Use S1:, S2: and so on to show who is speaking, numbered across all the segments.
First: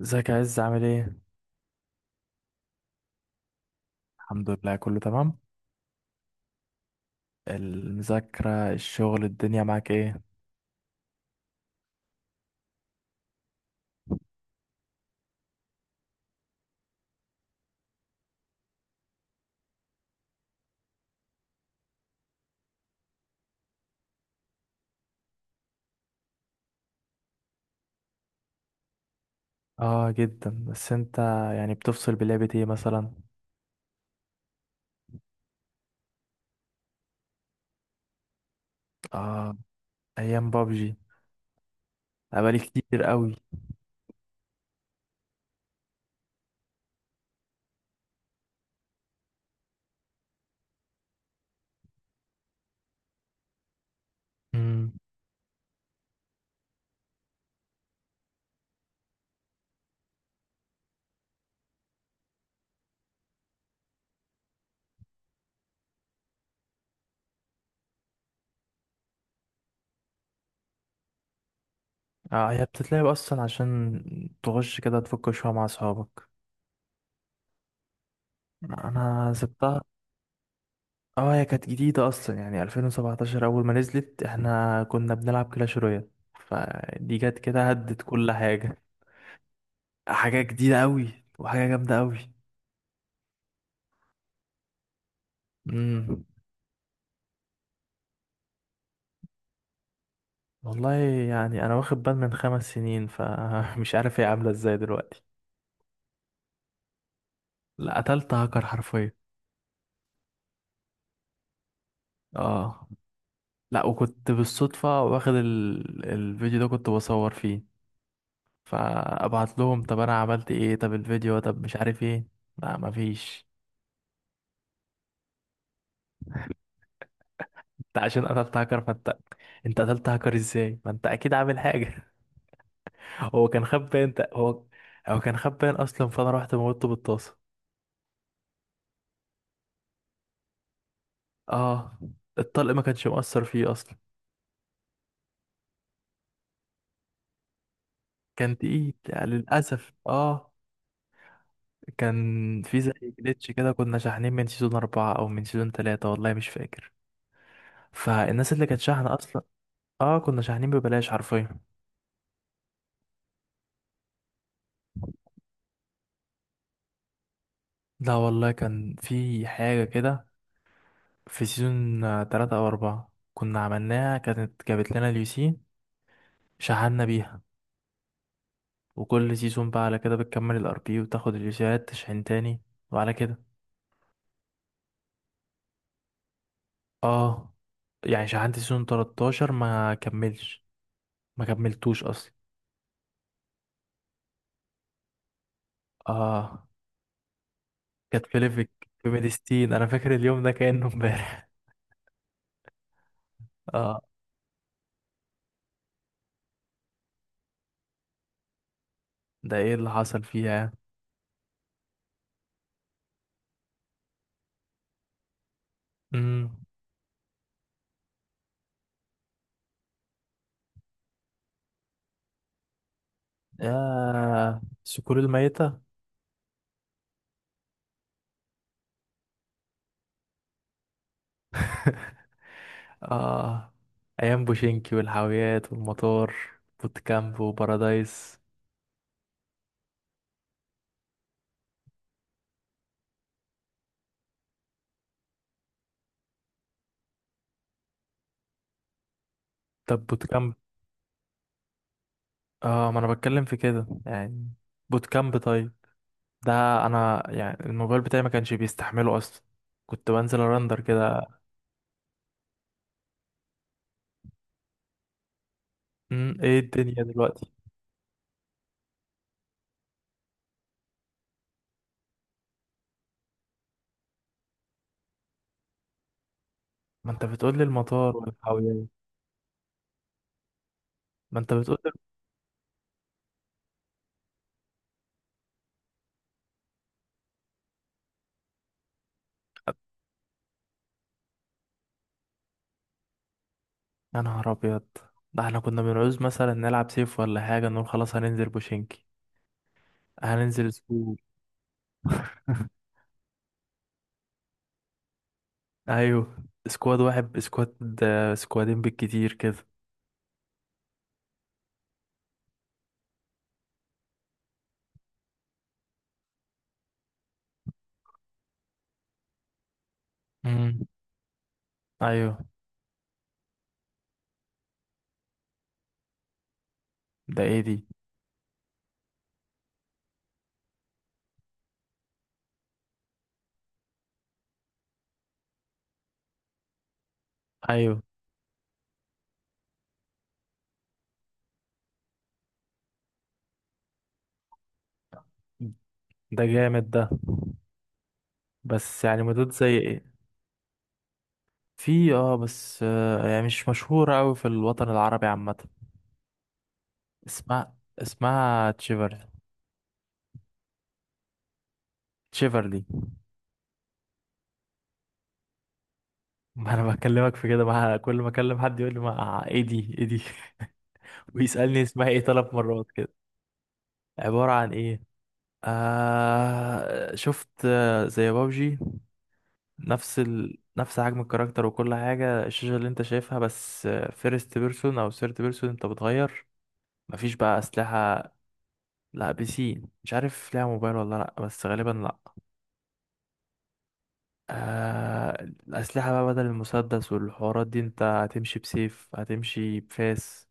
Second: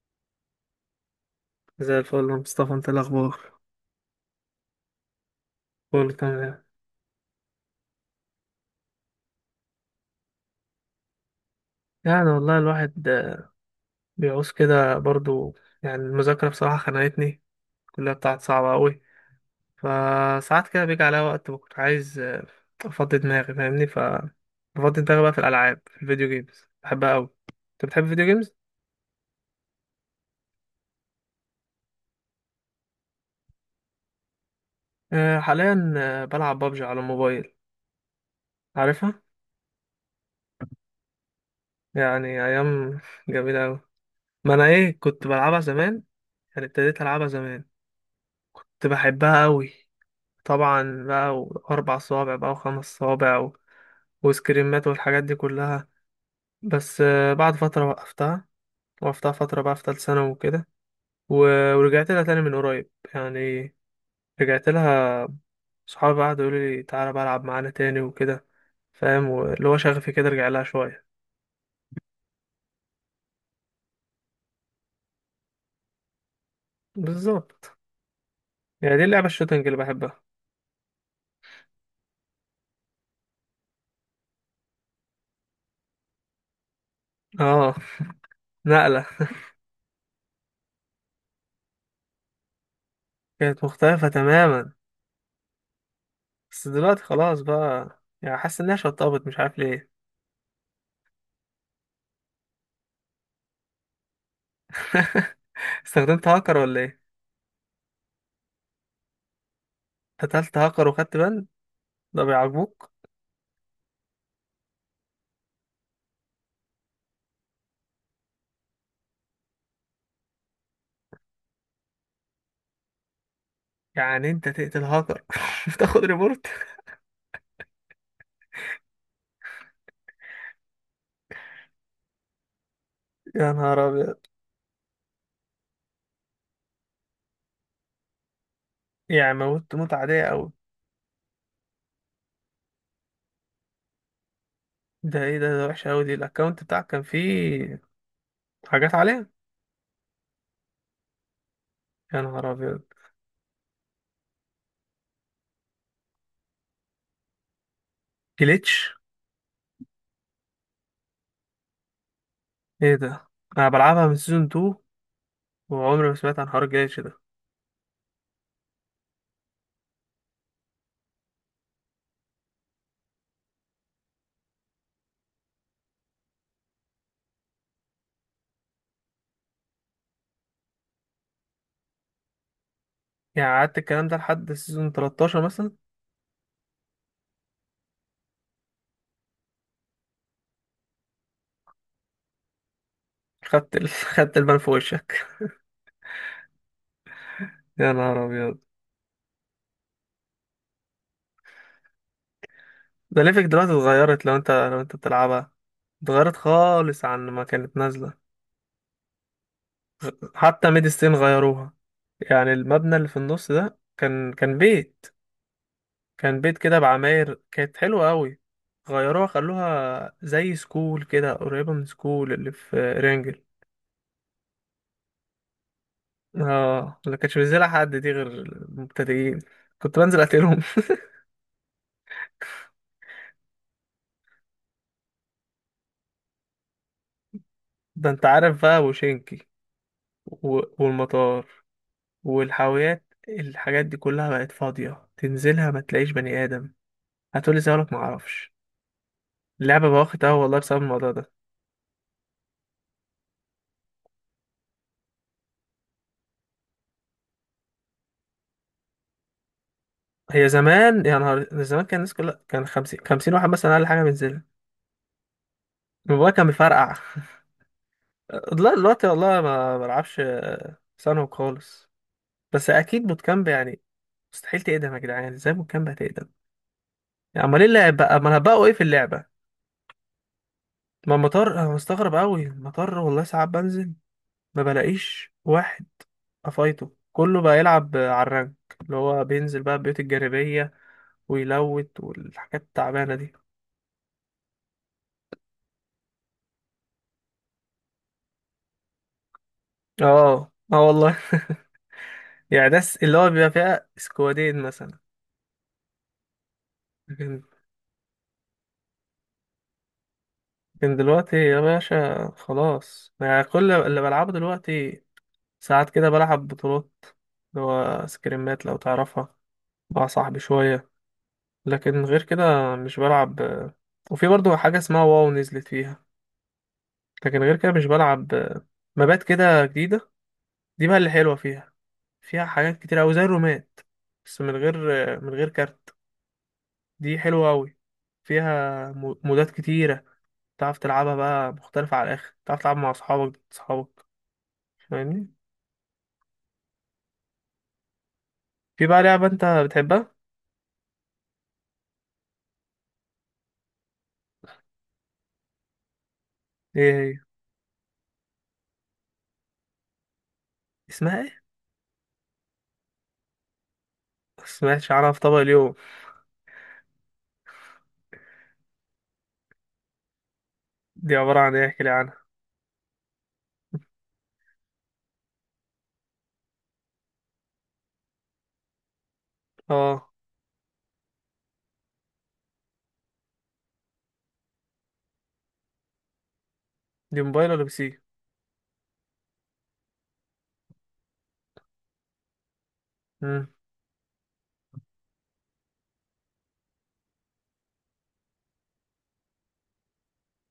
S1: ازيك يا عز، عامل ايه؟
S2: زي الفل يا مصطفى، انت إيه الاخبار؟
S1: الحمد لله، كله تمام.
S2: كله تمام.
S1: المذاكرة، الشغل، الدنيا معاك ايه؟
S2: يعني والله الواحد بيعوز كده برضو. يعني المذاكرة بصراحة خنقتني، الكلية بتاعت صعبة قوي، فساعات كده بيجي عليا وقت بكون عايز افضي دماغي، فاهمني. بفضي دماغي بقى في الالعاب، في الفيديو جيمز، بحبها قوي. انت بتحب الفيديو جيمز؟
S1: اه جدا. بس انت يعني بتفصل بلعبة ايه مثلا؟
S2: حاليا بلعب بابجي على الموبايل، عارفها.
S1: اه، ايام بابجي
S2: يعني
S1: بقالي
S2: ايام
S1: كتير قوي.
S2: جميلة قوي، ما انا ايه كنت بلعبها زمان، يعني ابتديت العبها زمان، كنت بحبها قوي. طبعا بقى، واربع صوابع بقى، وخمس صوابع، وسكريمات
S1: امم
S2: والحاجات دي كلها. بس بعد فترة وقفتها، وقفتها فترة بقى في تالت ثانوي وكده. ورجعت لها تاني من قريب، يعني رجعت لها. صحابي بقى قعدوا يقولوا لي تعالى بقى العب معانا تاني وكده، فاهم. واللي هو شغفي كده رجع لها شوية.
S1: اه، هي بتتلعب اصلا عشان تخش كده تفك شوية مع اصحابك.
S2: بالظبط، يعني دي اللعبة
S1: انا
S2: الشوتنج اللي
S1: سبتها.
S2: بحبها.
S1: اه هي كانت جديدة اصلا، يعني 2017 اول ما نزلت احنا كنا بنلعب كلاش رويال، فدي جت كده
S2: اه،
S1: هدت كل حاجة.
S2: نقلة.
S1: حاجة جديدة قوي وحاجة جامدة
S2: كانت مختلفة تماما.
S1: قوي.
S2: بس دلوقتي خلاص بقى، يعني حاسس انها شطبت، مش عارف ليه.
S1: والله يعني انا واخد بال من 5 سنين، فمش عارف هي عامله ازاي دلوقتي.
S2: استخدمت هاكر ولا ايه؟
S1: لا، قتلت هاكر حرفيا.
S2: قتلت هاكر وخدت بند؟ ده
S1: اه،
S2: بيعجبوك؟
S1: لا وكنت بالصدفه واخد الفيديو ده، كنت بصور فيه. فابعت لهم طب انا عملت ايه، طب الفيديو، طب مش عارف ايه. لا مفيش.
S2: يعني انت تقتل هاكر وتاخد ريبورت؟
S1: انت عشان قتلت هاكر فانت، انت قتلت هاكر ازاي، ما انت اكيد عامل حاجه. هو
S2: يا
S1: كان
S2: نهار
S1: خبان
S2: ابيض.
S1: انت هو. هو كان خبان اصلا، فانا رحت موته بالطاسه.
S2: يعني موت موت عادية اوي؟
S1: اه، الطلق ما كانش مؤثر فيه اصلا.
S2: ده ايه ده وحشة اوي دي. الاكونت بتاعك كان فيه
S1: كان تقيل
S2: حاجات
S1: يعني
S2: عليه؟
S1: للأسف، اه.
S2: يا نهار
S1: كان
S2: ابيض.
S1: في زي جليتش كده، كنا شاحنين من سيزون 4 أو من سيزون 3، والله مش فاكر. فالناس اللي كانت
S2: جليتش؟
S1: شاحنة أصلا، اه كنا شاحنين ببلاش حرفيا.
S2: ايه ده؟ انا بلعبها من سيزون 2 وعمري ما سمعت عن حوار الجليتش ده.
S1: لا والله كان في حاجة كده. في سيزون تلاتة أو أربعة كنا عملناها، كانت جابت لنا اليوسين، شحنا بيها. وكل سيزون بقى على كده بتكمل الار بي وتاخد اليوسيات تشحن تاني، وعلى كده.
S2: يعني قعدت الكلام ده لحد سيزون 13 مثلا؟
S1: اه، يعني شحنت سيزون 13 ما كملش، ما كملتوش اصلا.
S2: خدت خدت البان في وشك.
S1: اه.
S2: يا نهار
S1: كانت في
S2: ابيض.
S1: ليفك، في ميديستين. انا فاكر اليوم ده كأنه امبارح.
S2: ده ليفك دلوقتي
S1: اه.
S2: اتغيرت، لو انت بتلعبها. اتغيرت خالص عن ما كانت نازلة.
S1: ده ايه اللي حصل
S2: حتى
S1: فيها؟
S2: ميد ستيل غيروها. يعني المبنى اللي في النص ده كان بيت. كان بيت
S1: امم
S2: كده بعماير كانت حلوة قوي. غيروها، خلوها زي سكول كده، قريبة من سكول اللي في رانجل.
S1: يا الصقور الميتة.
S2: اه، ما كانش بينزلها حد دي غير المبتدئين، كنت بنزل اقتلهم.
S1: اه، ايام بوشينكي والحاويات والمطار، بوتكامب
S2: ده انت
S1: وبارادايس.
S2: عارف بقى وشينكي، والمطار، والحاويات. الحاجات دي كلها بقت فاضية، تنزلها ما تلاقيش بني آدم. هتقولي زي ما معرفش. اللعبة بقى
S1: طب
S2: واخد قهوة
S1: بوتكامب؟
S2: والله بسبب الموضوع ده.
S1: اه ما انا بتكلم في كده يعني. بوتكامب، طيب. ده انا يعني الموبايل بتاعي ما كانش بيستحمله اصلا، كنت بنزل
S2: هي
S1: ارندر
S2: زمان، يا
S1: كده.
S2: نهار زمان، كان الناس كلها كان خمسين خمسين واحد مثلا أقل حاجة بينزلها، الموبايل كان
S1: ايه
S2: بيفرقع.
S1: الدنيا دلوقتي؟
S2: لا دلوقتي والله ما بلعبش، ثانوي خالص. بس أكيد بوت كامب يعني مستحيل تقدم، يا جدعان ازاي بوت كامب هتقدم؟
S1: ما انت
S2: يعني
S1: بتقول
S2: أمال
S1: لي
S2: ايه اللعب بقى،
S1: المطار
S2: أمال هبقوا ايه
S1: والحاويات.
S2: في اللعبة؟ ما
S1: ما انت
S2: المطار، أنا
S1: بتقول.
S2: مستغرب أوي، المطار والله ساعات بنزل ما بلاقيش واحد. أفايته كله بقى يلعب على الرانك، اللي هو بينزل بقى البيوت الجانبية ويلوت والحاجات التعبانة دي.
S1: يا نهار ابيض. ده احنا كنا بنعوز مثلا نلعب سيف ولا حاجه نقول خلاص هننزل بوشينكي.
S2: اه،
S1: هننزل
S2: اه، والله.
S1: سكواد.
S2: يعني ناس اللي هو بيبقى فيها سكوادين مثلا.
S1: ايوه، سكواد واحد،
S2: لكن
S1: سكواد سكوادين بالكتير كده.
S2: لكن دلوقتي يا باشا خلاص، يعني كل اللي بلعبه دلوقتي ساعات كده بلعب بطولات، اللي هو سكريمات لو تعرفها، مع صاحبي
S1: امم
S2: شوية. لكن غير
S1: ايوه.
S2: كده مش بلعب. وفي برضه حاجة اسمها واو نزلت فيها، لكن
S1: ده
S2: غير
S1: ايه
S2: كده
S1: دي؟
S2: مش بلعب. مبات كده جديدة، دي بقى اللي حلوة فيها. فيها حاجات كتير أوي زي الرومات، بس من غير كارت. دي حلوة أوي.
S1: ايوه.
S2: فيها مودات كتيرة، تعرف تلعبها بقى مختلفة على الآخر، تعرف تلعب مع أصحابك أصحابك، فاهمني.
S1: ده جامد ده.
S2: في بقى
S1: بس يعني
S2: لعبة أنت
S1: مدود زي
S2: بتحبها؟
S1: ايه؟ في، اه بس يعني مش مشهوره قوي في الوطن العربي عامه.
S2: إيه هي؟
S1: اسمها، تشيفر.
S2: اسمها إيه؟
S1: تشيفرلي.
S2: مسمعتش عنها في طبق اليوم.
S1: ما انا بكلمك في كده. ما كل ما اكلم حد يقول لي ما ايه دي ايه دي.
S2: دي عبارة عن إيه،
S1: ويسالني
S2: احكي لي
S1: اسمها ايه
S2: عنها.
S1: 3 مرات. عبارة عن ايه؟ آه شفت زي بابجي.
S2: آه.
S1: نفس حجم الكاركتر وكل حاجة، الشاشة اللي انت شايفها بس. فيرست بيرسون او ثيرد بيرسون انت بتغير.
S2: دي
S1: مفيش
S2: موبايل
S1: بقى
S2: ولا بي سي؟
S1: اسلحة. لا بي سي، مش عارف ليها موبايل ولا لا، بس غالبا لا.
S2: مم.
S1: آه. الاسلحة بقى بدل المسدس والحوارات دي، انت هتمشي بسيف، هتمشي بفاس،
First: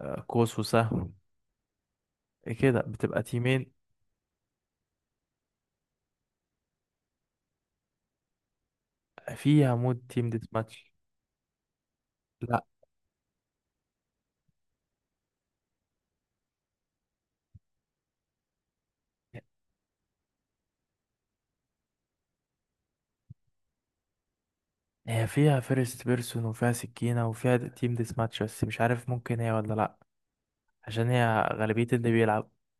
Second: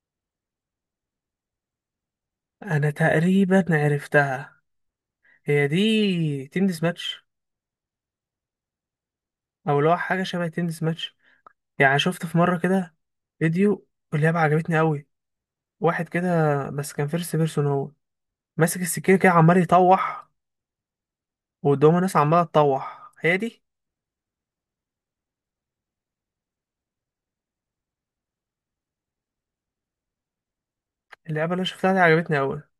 S1: آه قوس وسهم، إيه كده.
S2: أنا
S1: بتبقى
S2: تقريبا
S1: تيمين.
S2: عرفتها، هي دي تنس ماتش،
S1: فيها
S2: أو اللي هو
S1: مود
S2: حاجة
S1: تيم ديت
S2: شبه تنس
S1: ماتش.
S2: ماتش. يعني شفت في مرة
S1: لا،
S2: كده فيديو، واللعبة عجبتني أوي. واحد كده، بس كان فيرست بيرسون، هو ماسك السكينة كده عمال يطوح، وقدامه ناس عمالة تطوح. هي دي
S1: هي فيها فيرست بيرسون وفيها سكينة وفيها تيم ديس ماتش، بس مش عارف ممكن هي ولا لأ، عشان هي
S2: اللعبة اللي أنا
S1: غالبية
S2: شفتها دي،
S1: اللي
S2: عجبتني
S1: بيلعب.
S2: أوي.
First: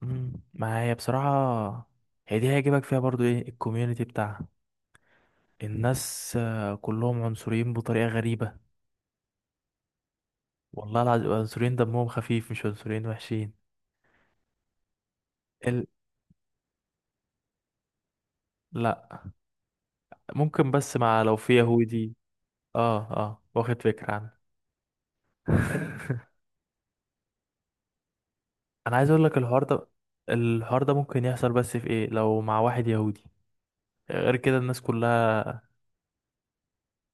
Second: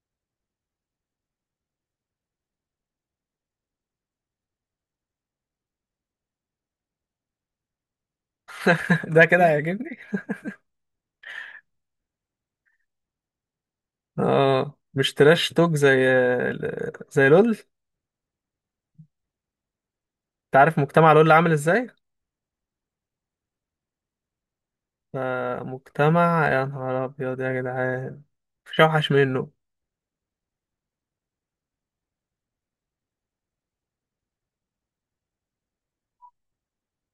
S1: ما هي بصراحة، هي دي هيجيبك فيها برضو ايه الكوميونتي بتاعها. الناس كلهم عنصريين بطريقة غريبة.
S2: ده كده هيعجبني.
S1: والله العظيم عنصريين دمهم خفيف، مش عنصريين وحشين.
S2: اه، مش تراش توك
S1: ال...
S2: زي، زي لول؟ انت
S1: لأ. ممكن،
S2: عارف
S1: بس
S2: مجتمع
S1: مع
S2: لول
S1: لو
S2: عامل
S1: في
S2: ازاي؟
S1: يهودي. اه اه، واخد فكرة عنه.
S2: مجتمع يا نهار أبيض يا جدعان، مفيش
S1: انا عايز
S2: أوحش
S1: اقول لك،
S2: منه.
S1: الحوار ده ممكن يحصل، بس في ايه لو مع واحد يهودي. غير كده الناس كلها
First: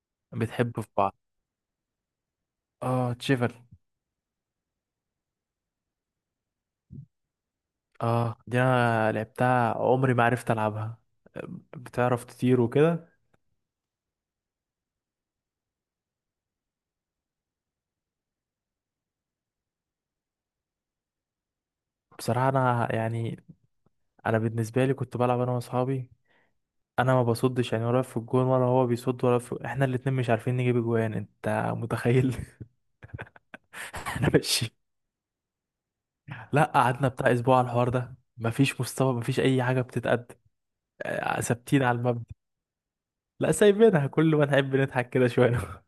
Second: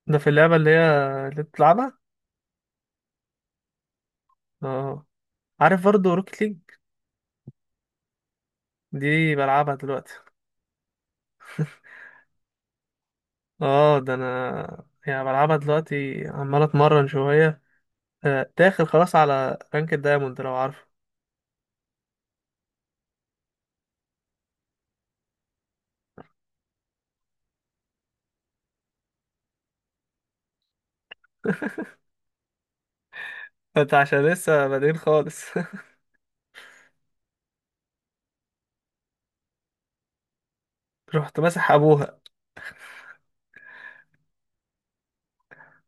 S2: ده في اللعبة اللي
S1: بتحب
S2: هي
S1: في بعض.
S2: اللي بتلعبها؟
S1: اه، تشيفل.
S2: اه. عارف برضه روكيت ليج؟
S1: اه دي انا
S2: دي بلعبها
S1: لعبتها،
S2: دلوقتي.
S1: عمري ما عرفت العبها. بتعرف تطير وكده.
S2: اه، ده أنا يعني بلعبها دلوقتي، عمال أتمرن شوية، داخل خلاص على رانك الدايموند لو عارفه.
S1: بصراحة انا يعني، انا بالنسبة لي كنت بلعب انا واصحابي. انا ما بصدش يعني، ولا في الجون ولا هو بيصد، ولا في احنا الاتنين مش عارفين نجيب جوان. انت متخيل؟
S2: انت عشان
S1: احنا
S2: لسه
S1: ماشيين.
S2: بادئين خالص.
S1: لا، قعدنا بتاع اسبوع على الحوار ده، مفيش مستوى، مفيش اي حاجة بتتقدم.
S2: رحت
S1: آه،
S2: ماسح
S1: ثابتين على
S2: ابوها.
S1: المبدأ. لا، سايبينها كل ما نحب نضحك كده شوية.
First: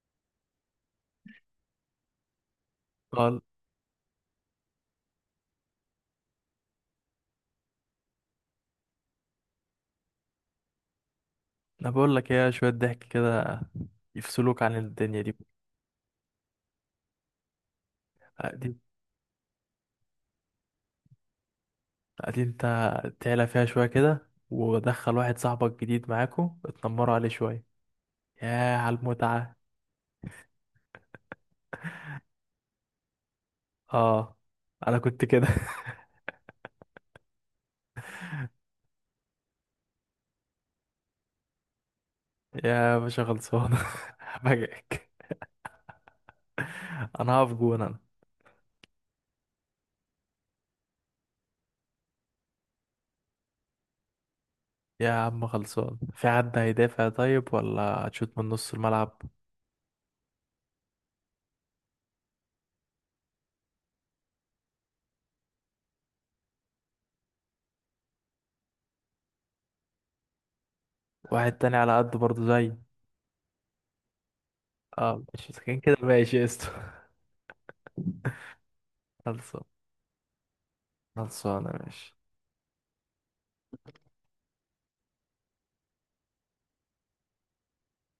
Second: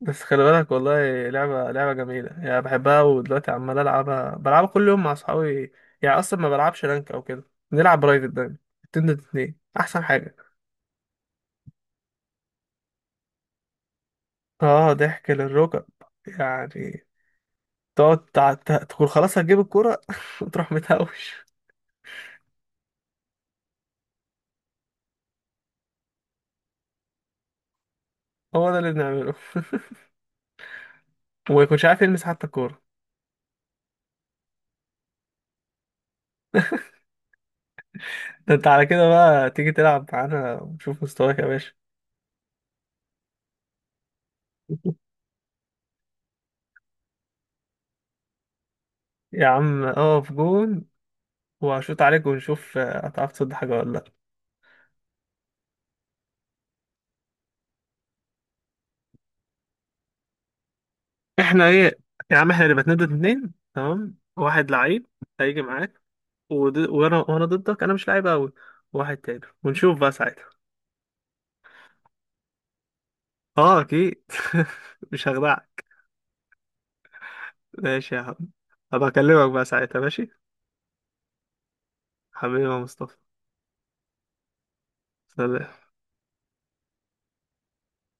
S2: بس خلي بالك والله لعبة جميلة، يعني بحبها ودلوقتي عمال ألعبها، بلعبها كل يوم مع أصحابي. يعني أصلا ما بلعبش رانك أو كده، بنلعب برايفت دايما، اتنين ضد اتنين أحسن حاجة.
S1: انا بقول لك ايه، شويه ضحك كده يفصلوك عن
S2: اه،
S1: الدنيا
S2: ضحك
S1: دي.
S2: للركب، يعني. تقعد
S1: قاعدين
S2: تقول خلاص هتجيب الكورة وتروح متهوش.
S1: قاعدين انت تعلى فيها شويه كده، ودخل واحد صاحبك جديد معاكو اتنمروا عليه شويه.
S2: هو
S1: ياه
S2: ده اللي
S1: على
S2: بنعمله،
S1: المتعه.
S2: وما يكونش عارف يلمس حتى الكورة.
S1: اه انا كنت كده.
S2: ده انت على كده بقى تيجي تلعب معانا، ونشوف مستواك يا باشا.
S1: يا باشا خلصان. بجاك. انا هقف جون انا.
S2: يا عم اقف جون، وهشوط عليك ونشوف هتعرف تصد حاجة ولا لأ.
S1: يا عم خلصان، في حد هيدافع طيب ولا هتشوت من نص الملعب؟
S2: احنا ايه؟ يا عم احنا اللي بنتندد، اتنين تمام، واحد لعيب هيجي معاك، وانا ضدك، انا مش لعيب قوي، واحد تاني، ونشوف بقى ساعتها.
S1: واحد تاني على قده برضه زي.
S2: اه اكيد،
S1: اه،
S2: مش
S1: مش ساكن
S2: هخدعك.
S1: كده، ماشي قشطة.
S2: ماشي يا عم، هبقى اكلمك
S1: خلصان.
S2: بقى ساعتها ماشي.
S1: خلصانه، ماشي.
S2: حبيبي يا مصطفى، سلام.